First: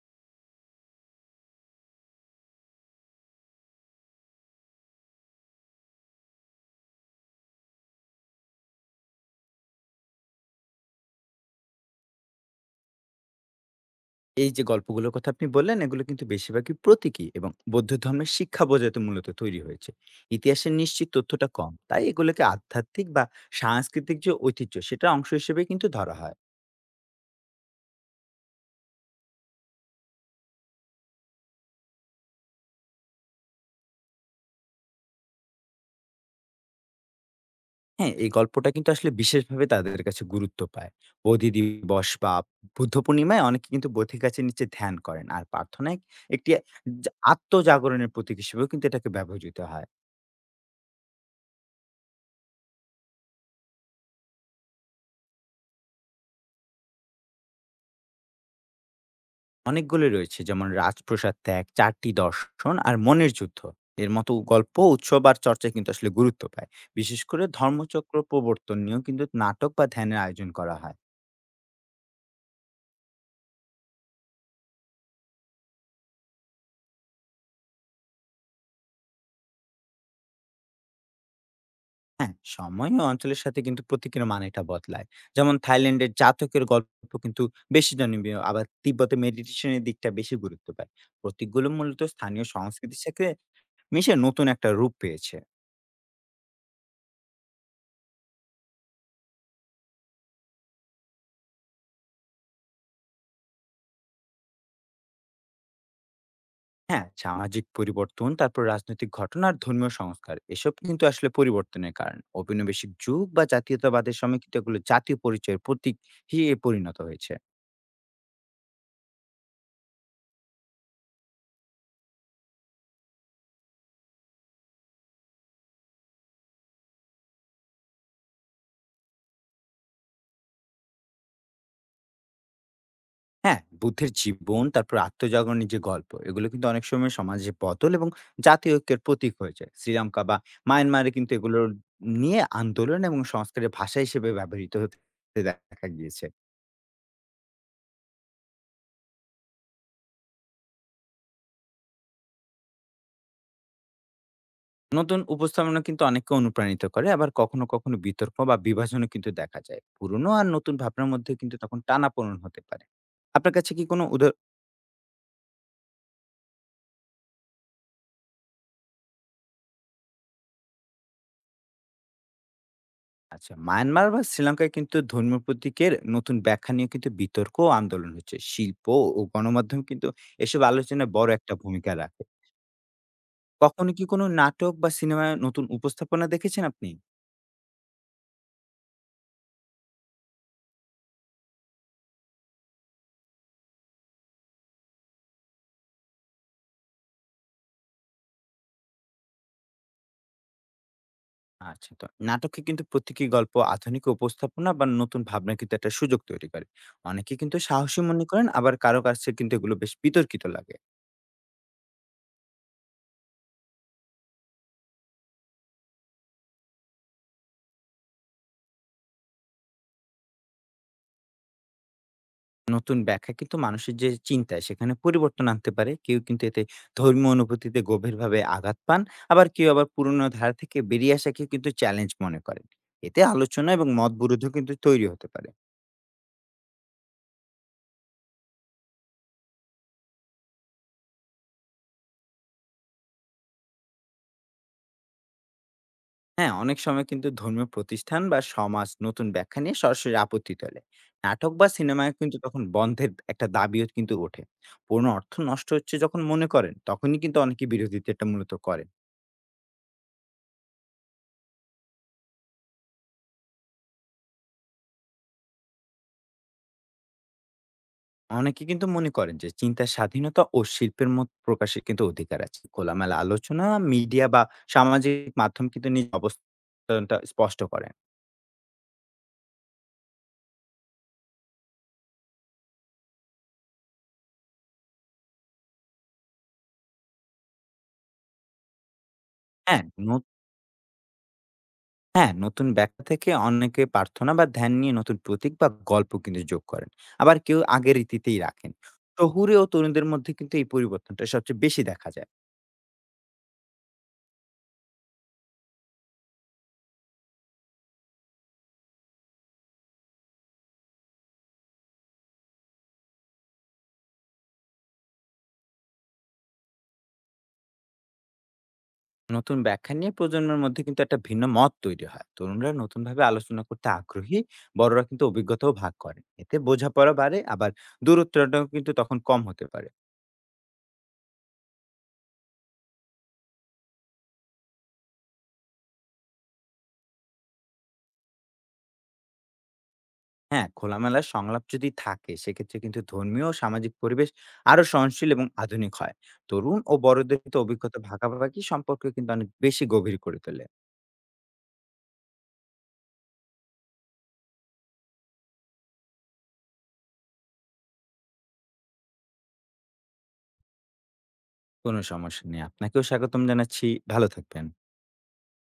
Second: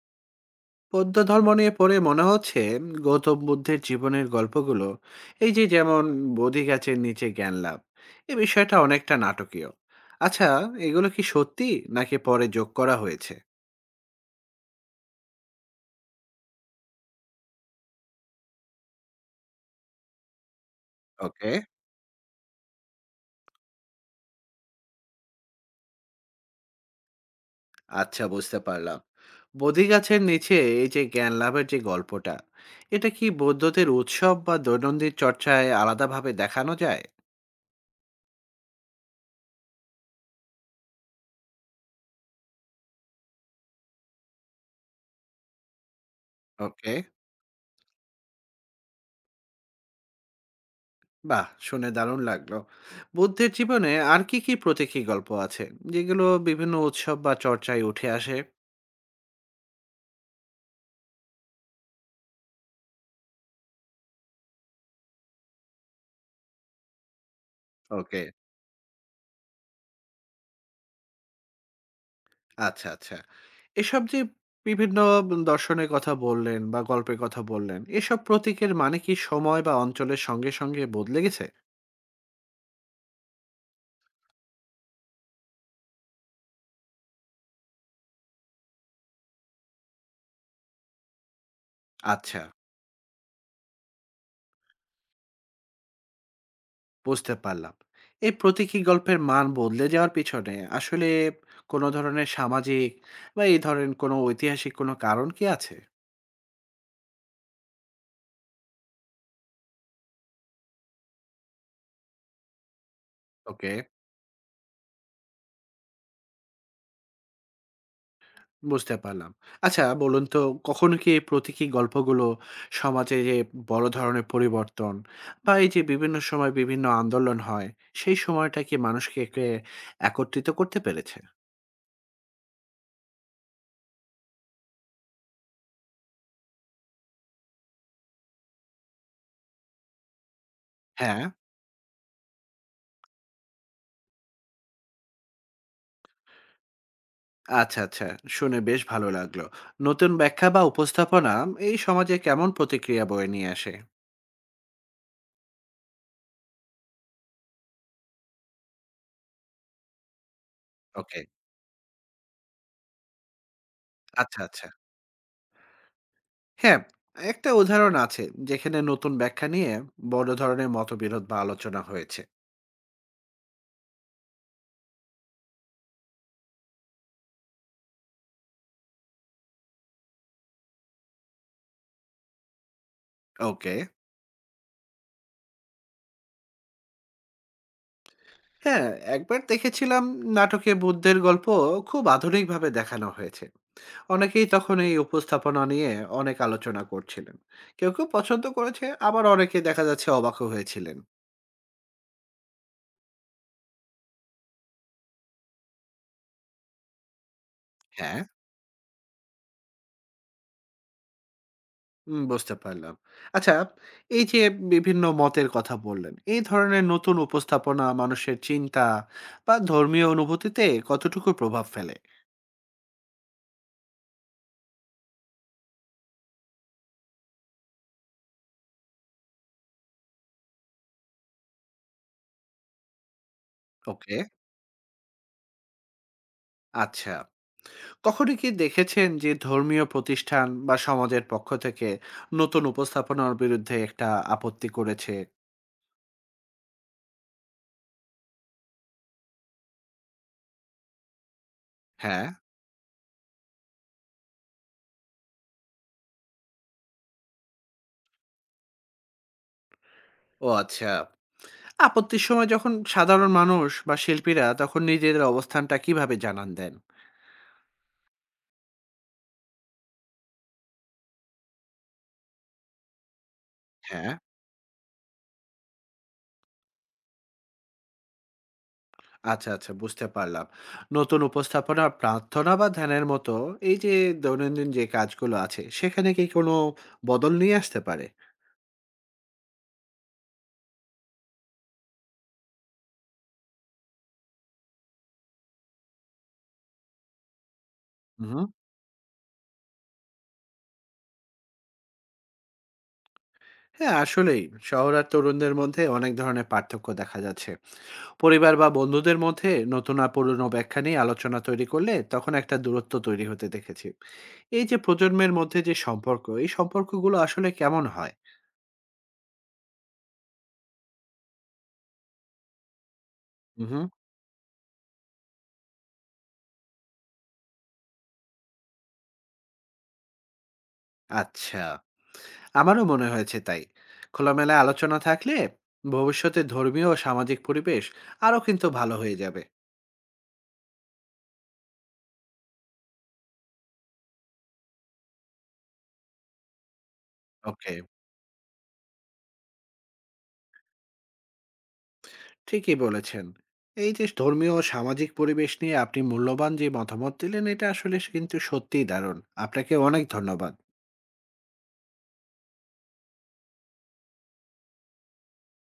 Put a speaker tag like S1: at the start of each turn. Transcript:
S1: বৌদ্ধ ধর্ম নিয়ে পড়ে মনে হচ্ছে গৌতম বুদ্ধের জীবনের গল্পগুলো, এই যে যেমন বোধি গাছের নিচে জ্ঞান লাভ, এই বিষয়টা অনেকটা নাটকীয়। আচ্ছা, এগুলো কি সত্যি নাকি পরে যোগ করা হয়েছে?
S2: এই যে গল্পগুলোর কথা আপনি বললেন, এগুলো কিন্তু বেশিরভাগই প্রতীকী এবং বৌদ্ধ ধর্মের শিক্ষা বোঝাতে মূলত তৈরি হয়েছে। ইতিহাসের নিশ্চিত তথ্যটা
S1: ওকে,
S2: কম। তাই এগুলোকে আধ্যাত্মিক বা সাংস্কৃতিক যে ঐতিহ্য, সেটার অংশ হিসেবে কিন্তু ধরা হয়।
S1: আচ্ছা, বুঝতে পারলাম। বোধি গাছের নিচে এই যে জ্ঞান লাভের যে গল্পটা, এটা কি বৌদ্ধদের উৎসব বা দৈনন্দিন চর্চায় আলাদাভাবে দেখানো যায়?
S2: হ্যাঁ, এই গল্পটা কিন্তু আসলে বিশেষভাবে তাদের কাছে গুরুত্ব পায়। বোধি দিবস বা বুদ্ধ পূর্ণিমায় অনেকে কিন্তু বোধি গাছের নিচে ধ্যান করেন। আর প্রার্থনায় একটি
S1: ওকে,
S2: যা আত্মজাগরণের প্রতীক হিসেবেও কিন্তু এটাকে ব্যবহৃত হয়।
S1: বাহ! শুনে দারুণ লাগলো। বুদ্ধের জীবনে আর কি, কি প্রতীকী গল্প আছে, যেগুলো বিভিন্ন উৎসব বা চর্চায় উঠে আসে?
S2: অনেকগুলো রয়েছে যেমন রাজপ্রাসাদ ত্যাগ, চারটি দর্শন আর মনের যুদ্ধ। এর মতো গল্প, উৎসব আর চর্চায় কিন্তু আসলে গুরুত্ব পায়। বিশেষ করে ধর্মচক্র
S1: ওকে,
S2: প্রবর্তন নিয়েও কিন্তু নাটক বা ধ্যানের আয়োজন করা হয়।
S1: আচ্ছা, আচ্ছা। এসব যে বিভিন্ন দর্শনের কথা বললেন বা গল্পের কথা বললেন, এসব প্রতীকের মানে কি সময় বা অঞ্চলের সঙ্গে বদলে গেছে?
S2: হ্যাঁ, সময় ও অঞ্চলের সাথে কিন্তু প্রতীকের মানেটা বদলায়। যেমন থাইল্যান্ডের জাতকের গল্প কিন্তু বেশি জনপ্রিয়, আবার তিব্বতে মেডিটেশনের দিকটা বেশি গুরুত্ব পায়। প্রতীকগুলো মূলত
S1: আচ্ছা,
S2: স্থানীয় সংস্কৃতির সাথে মিশে নতুন একটা রূপ পেয়েছে।
S1: বুঝতে পারলাম। এই প্রতীকী গল্পের মান বদলে যাওয়ার পিছনে আসলে কোনো ধরনের সামাজিক বা এই ধরেন কোনো ঐতিহাসিক কোনো কারণ কি আছে?
S2: হ্যাঁ, সামাজিক পরিবর্তন, তারপর রাজনৈতিক ঘটনা আর ধর্মীয় সংস্কার। এসব কিন্তু আসলে পরিবর্তনের কারণ। ঔপনিবেশিক যুগ বা
S1: ওকে,
S2: জাতীয়তাবাদের সময় কিন্তু এগুলো জাতীয় পরিচয়ের প্রতীক হিসেবে পরিণত হয়েছে।
S1: বুঝতে পারলাম। আচ্ছা বলুন তো, কখনো কি এই প্রতীকী গল্পগুলো সমাজে যে বড় ধরনের পরিবর্তন বা এই যে বিভিন্ন সময় বিভিন্ন আন্দোলন হয়, সেই সময়টা কি মানুষকে কে একত্রিত করতে পেরেছে?
S2: হ্যাঁ, বুদ্ধের জীবন, তারপর আত্মজাগরণের যে গল্প, এগুলো কিন্তু অনেক সময় সমাজে বদল এবং জাতীয় ঐক্যের প্রতীক হয়েছে। শ্রীলঙ্কা বা মায়ানমারে
S1: হ্যাঁ,
S2: কিন্তু এগুলোর নিয়ে আন্দোলন এবং সংস্কারের ভাষা হিসেবে ব্যবহৃত হতে দেখা গিয়েছে।
S1: আচ্ছা, আচ্ছা। শুনে বেশ ভালো লাগলো। নতুন ব্যাখ্যা বা উপস্থাপনা এই সমাজে কেমন প্রতিক্রিয়া বয়ে নিয়ে আসে?
S2: নতুন উপস্থাপনা কিন্তু অনেককে অনুপ্রাণিত করে, আবার কখনো কখনো বিতর্ক বা বিভাজনও কিন্তু দেখা যায়। পুরনো আর নতুন ভাবনার
S1: ওকে,
S2: মধ্যে কিন্তু তখন টানাপোড়েন হতে পারে। আপনার কাছে কি কোনো উদাহরণ?
S1: আচ্ছা, আচ্ছা। হ্যাঁ, একটা উদাহরণ আছে যেখানে নতুন ব্যাখ্যা নিয়ে বড় ধরনের মতবিরোধ বা আলোচনা হয়েছে।
S2: আচ্ছা, মায়ানমার বা শ্রীলঙ্কায় কিন্তু ধর্মীয় প্রতীকের নতুন ব্যাখ্যা নিয়ে কিন্তু বিতর্ক ও আন্দোলন হচ্ছে। শিল্প ও গণমাধ্যম কিন্তু এসব আলোচনায় বড় একটা ভূমিকা রাখে।
S1: ওকে।
S2: কখনো কি কোনো নাটক বা সিনেমায় নতুন উপস্থাপনা দেখেছেন আপনি?
S1: হ্যাঁ, একবার দেখেছিলাম নাটকে বুদ্ধের গল্প খুব আধুনিকভাবে দেখানো হয়েছে। অনেকেই তখন এই উপস্থাপনা নিয়ে অনেক আলোচনা করছিলেন। কেউ পছন্দ করেছে, আবার অনেকে দেখা যাচ্ছে অবাকও হয়েছিলেন।
S2: আচ্ছা, তো নাটকে কিন্তু প্রতীকী গল্প, আধুনিক উপস্থাপনা বা নতুন ভাবনা কিন্তু একটা সুযোগ তৈরি করে। অনেকে কিন্তু সাহসী
S1: হ্যাঁ।
S2: মনে করেন, আবার কারো কাছে কিন্তু এগুলো বেশ বিতর্কিত লাগে।
S1: বুঝতে পারলাম। আচ্ছা, এই যে বিভিন্ন মতের কথা বললেন, এই ধরনের নতুন উপস্থাপনা মানুষের চিন্তা বা ধর্মীয় অনুভূতিতে কতটুকু প্রভাব ফেলে?
S2: নতুন ব্যাখ্যা কিন্তু মানুষের যে চিন্তায় সেখানে পরিবর্তন আনতে পারে। কেউ কিন্তু এতে ধর্মীয় অনুভূতিতে গভীরভাবে আঘাত পান, আবার কেউ আবার পুরনো ধারা থেকে বেরিয়ে আসাকে কিন্তু চ্যালেঞ্জ মনে করেন। এতে আলোচনা এবং মত
S1: ওকে,
S2: বিরোধও কিন্তু তৈরি হতে পারে।
S1: আচ্ছা। কখনো কি দেখেছেন যে ধর্মীয় প্রতিষ্ঠান বা সমাজের পক্ষ থেকে নতুন উপস্থাপনার বিরুদ্ধে একটা আপত্তি করেছে?
S2: হ্যাঁ, অনেক সময় কিন্তু ধর্মীয় প্রতিষ্ঠান বা সমাজ নতুন ব্যাখ্যা নিয়ে সরাসরি আপত্তি তোলে। নাটক বা সিনেমায়
S1: হ্যাঁ?
S2: কিন্তু তখন বন্ধের একটা দাবিও কিন্তু ওঠে। পুরনো অর্থ নষ্ট হচ্ছে যখন মনে করেন, তখনই কিন্তু অনেকে বিরোধিতাটা মূলত করেন।
S1: ও আচ্ছা। আপত্তির সময় যখন সাধারণ মানুষ বা শিল্পীরা তখন নিজেদের অবস্থানটা কিভাবে জানান দেন?
S2: অনেকে কিন্তু মনে করেন যে চিন্তার স্বাধীনতা ও শিল্পের মত প্রকাশের কিন্তু অধিকার আছে। খোলামেলা আলোচনা,
S1: হ্যাঁ?
S2: মিডিয়া বা সামাজিক মাধ্যম কিন্তু নিজ অবস্থানটা স্পষ্ট করেন।
S1: আচ্ছা, আচ্ছা, বুঝতে পারলাম। নতুন উপস্থাপনা, প্রার্থনা বা ধ্যানের মতো এই যে দৈনন্দিন যে কাজগুলো আছে সেখানে কি কোনো বদল নিয়ে আসতে পারে?
S2: হ্যাঁ হ্যাঁ, নতুন ব্যাখ্যা থেকে অনেকে প্রার্থনা বা ধ্যান নিয়ে নতুন প্রতীক বা গল্প কিন্তু যোগ করেন। আবার কেউ আগের রীতিতেই
S1: উহু।
S2: রাখেন। শহুরে ও তরুণদের মধ্যে কিন্তু এই পরিবর্তনটা সবচেয়ে বেশি দেখা যায়।
S1: হ্যাঁ, আসলেই শহর আর তরুণদের মধ্যে অনেক ধরনের পার্থক্য দেখা যাচ্ছে। পরিবার বা বন্ধুদের মধ্যে নতুন আর পুরনো ব্যাখ্যা নিয়ে আলোচনা তৈরি করলে তখন একটা দূরত্ব তৈরি হতে দেখেছি। এই যে প্রজন্মের মধ্যে যে সম্পর্ক, এই সম্পর্কগুলো আসলে কেমন হয়?
S2: নতুন ব্যাখ্যা নিয়ে প্রজন্মের মধ্যে কিন্তু একটা ভিন্ন মত তৈরি হয়। তরুণরা নতুনভাবে আলোচনা
S1: হুম।
S2: করতে আগ্রহী, বড়রা কিন্তু অভিজ্ঞতাও ভাগ করেন। এতে বোঝাপড়া বাড়ে, আবার দূরত্বটাও কিন্তু তখন কম হতে পারে।
S1: আচ্ছা, আমারও মনে হয়েছে তাই। খোলামেলা আলোচনা থাকলে ভবিষ্যতে ধর্মীয় ও সামাজিক পরিবেশ আরও কিন্তু ভালো হয়ে যাবে।
S2: হ্যাঁ, খোলামেলা সংলাপ যদি থাকে, সেক্ষেত্রে কিন্তু ধর্মীয় ও সামাজিক পরিবেশ আরো সহনশীল এবং আধুনিক হয়। তরুণ ও বড়দের তো
S1: ওকে,
S2: অভিজ্ঞতা ভাগাভাগি সম্পর্ক কিন্তু অনেক বেশি গভীর করে তোলে।
S1: ঠিকই বলেছেন। এই যে ধর্মীয় ও সামাজিক পরিবেশ নিয়ে আপনি মূল্যবান যে মতামত দিলেন, এটা আসলে কিন্তু সত্যিই দারুণ। আপনাকে অনেক ধন্যবাদ।
S2: কোনো সমস্যা নেই। আপনাকেও স্বাগতম জানাচ্ছি। ভালো থাকবেন।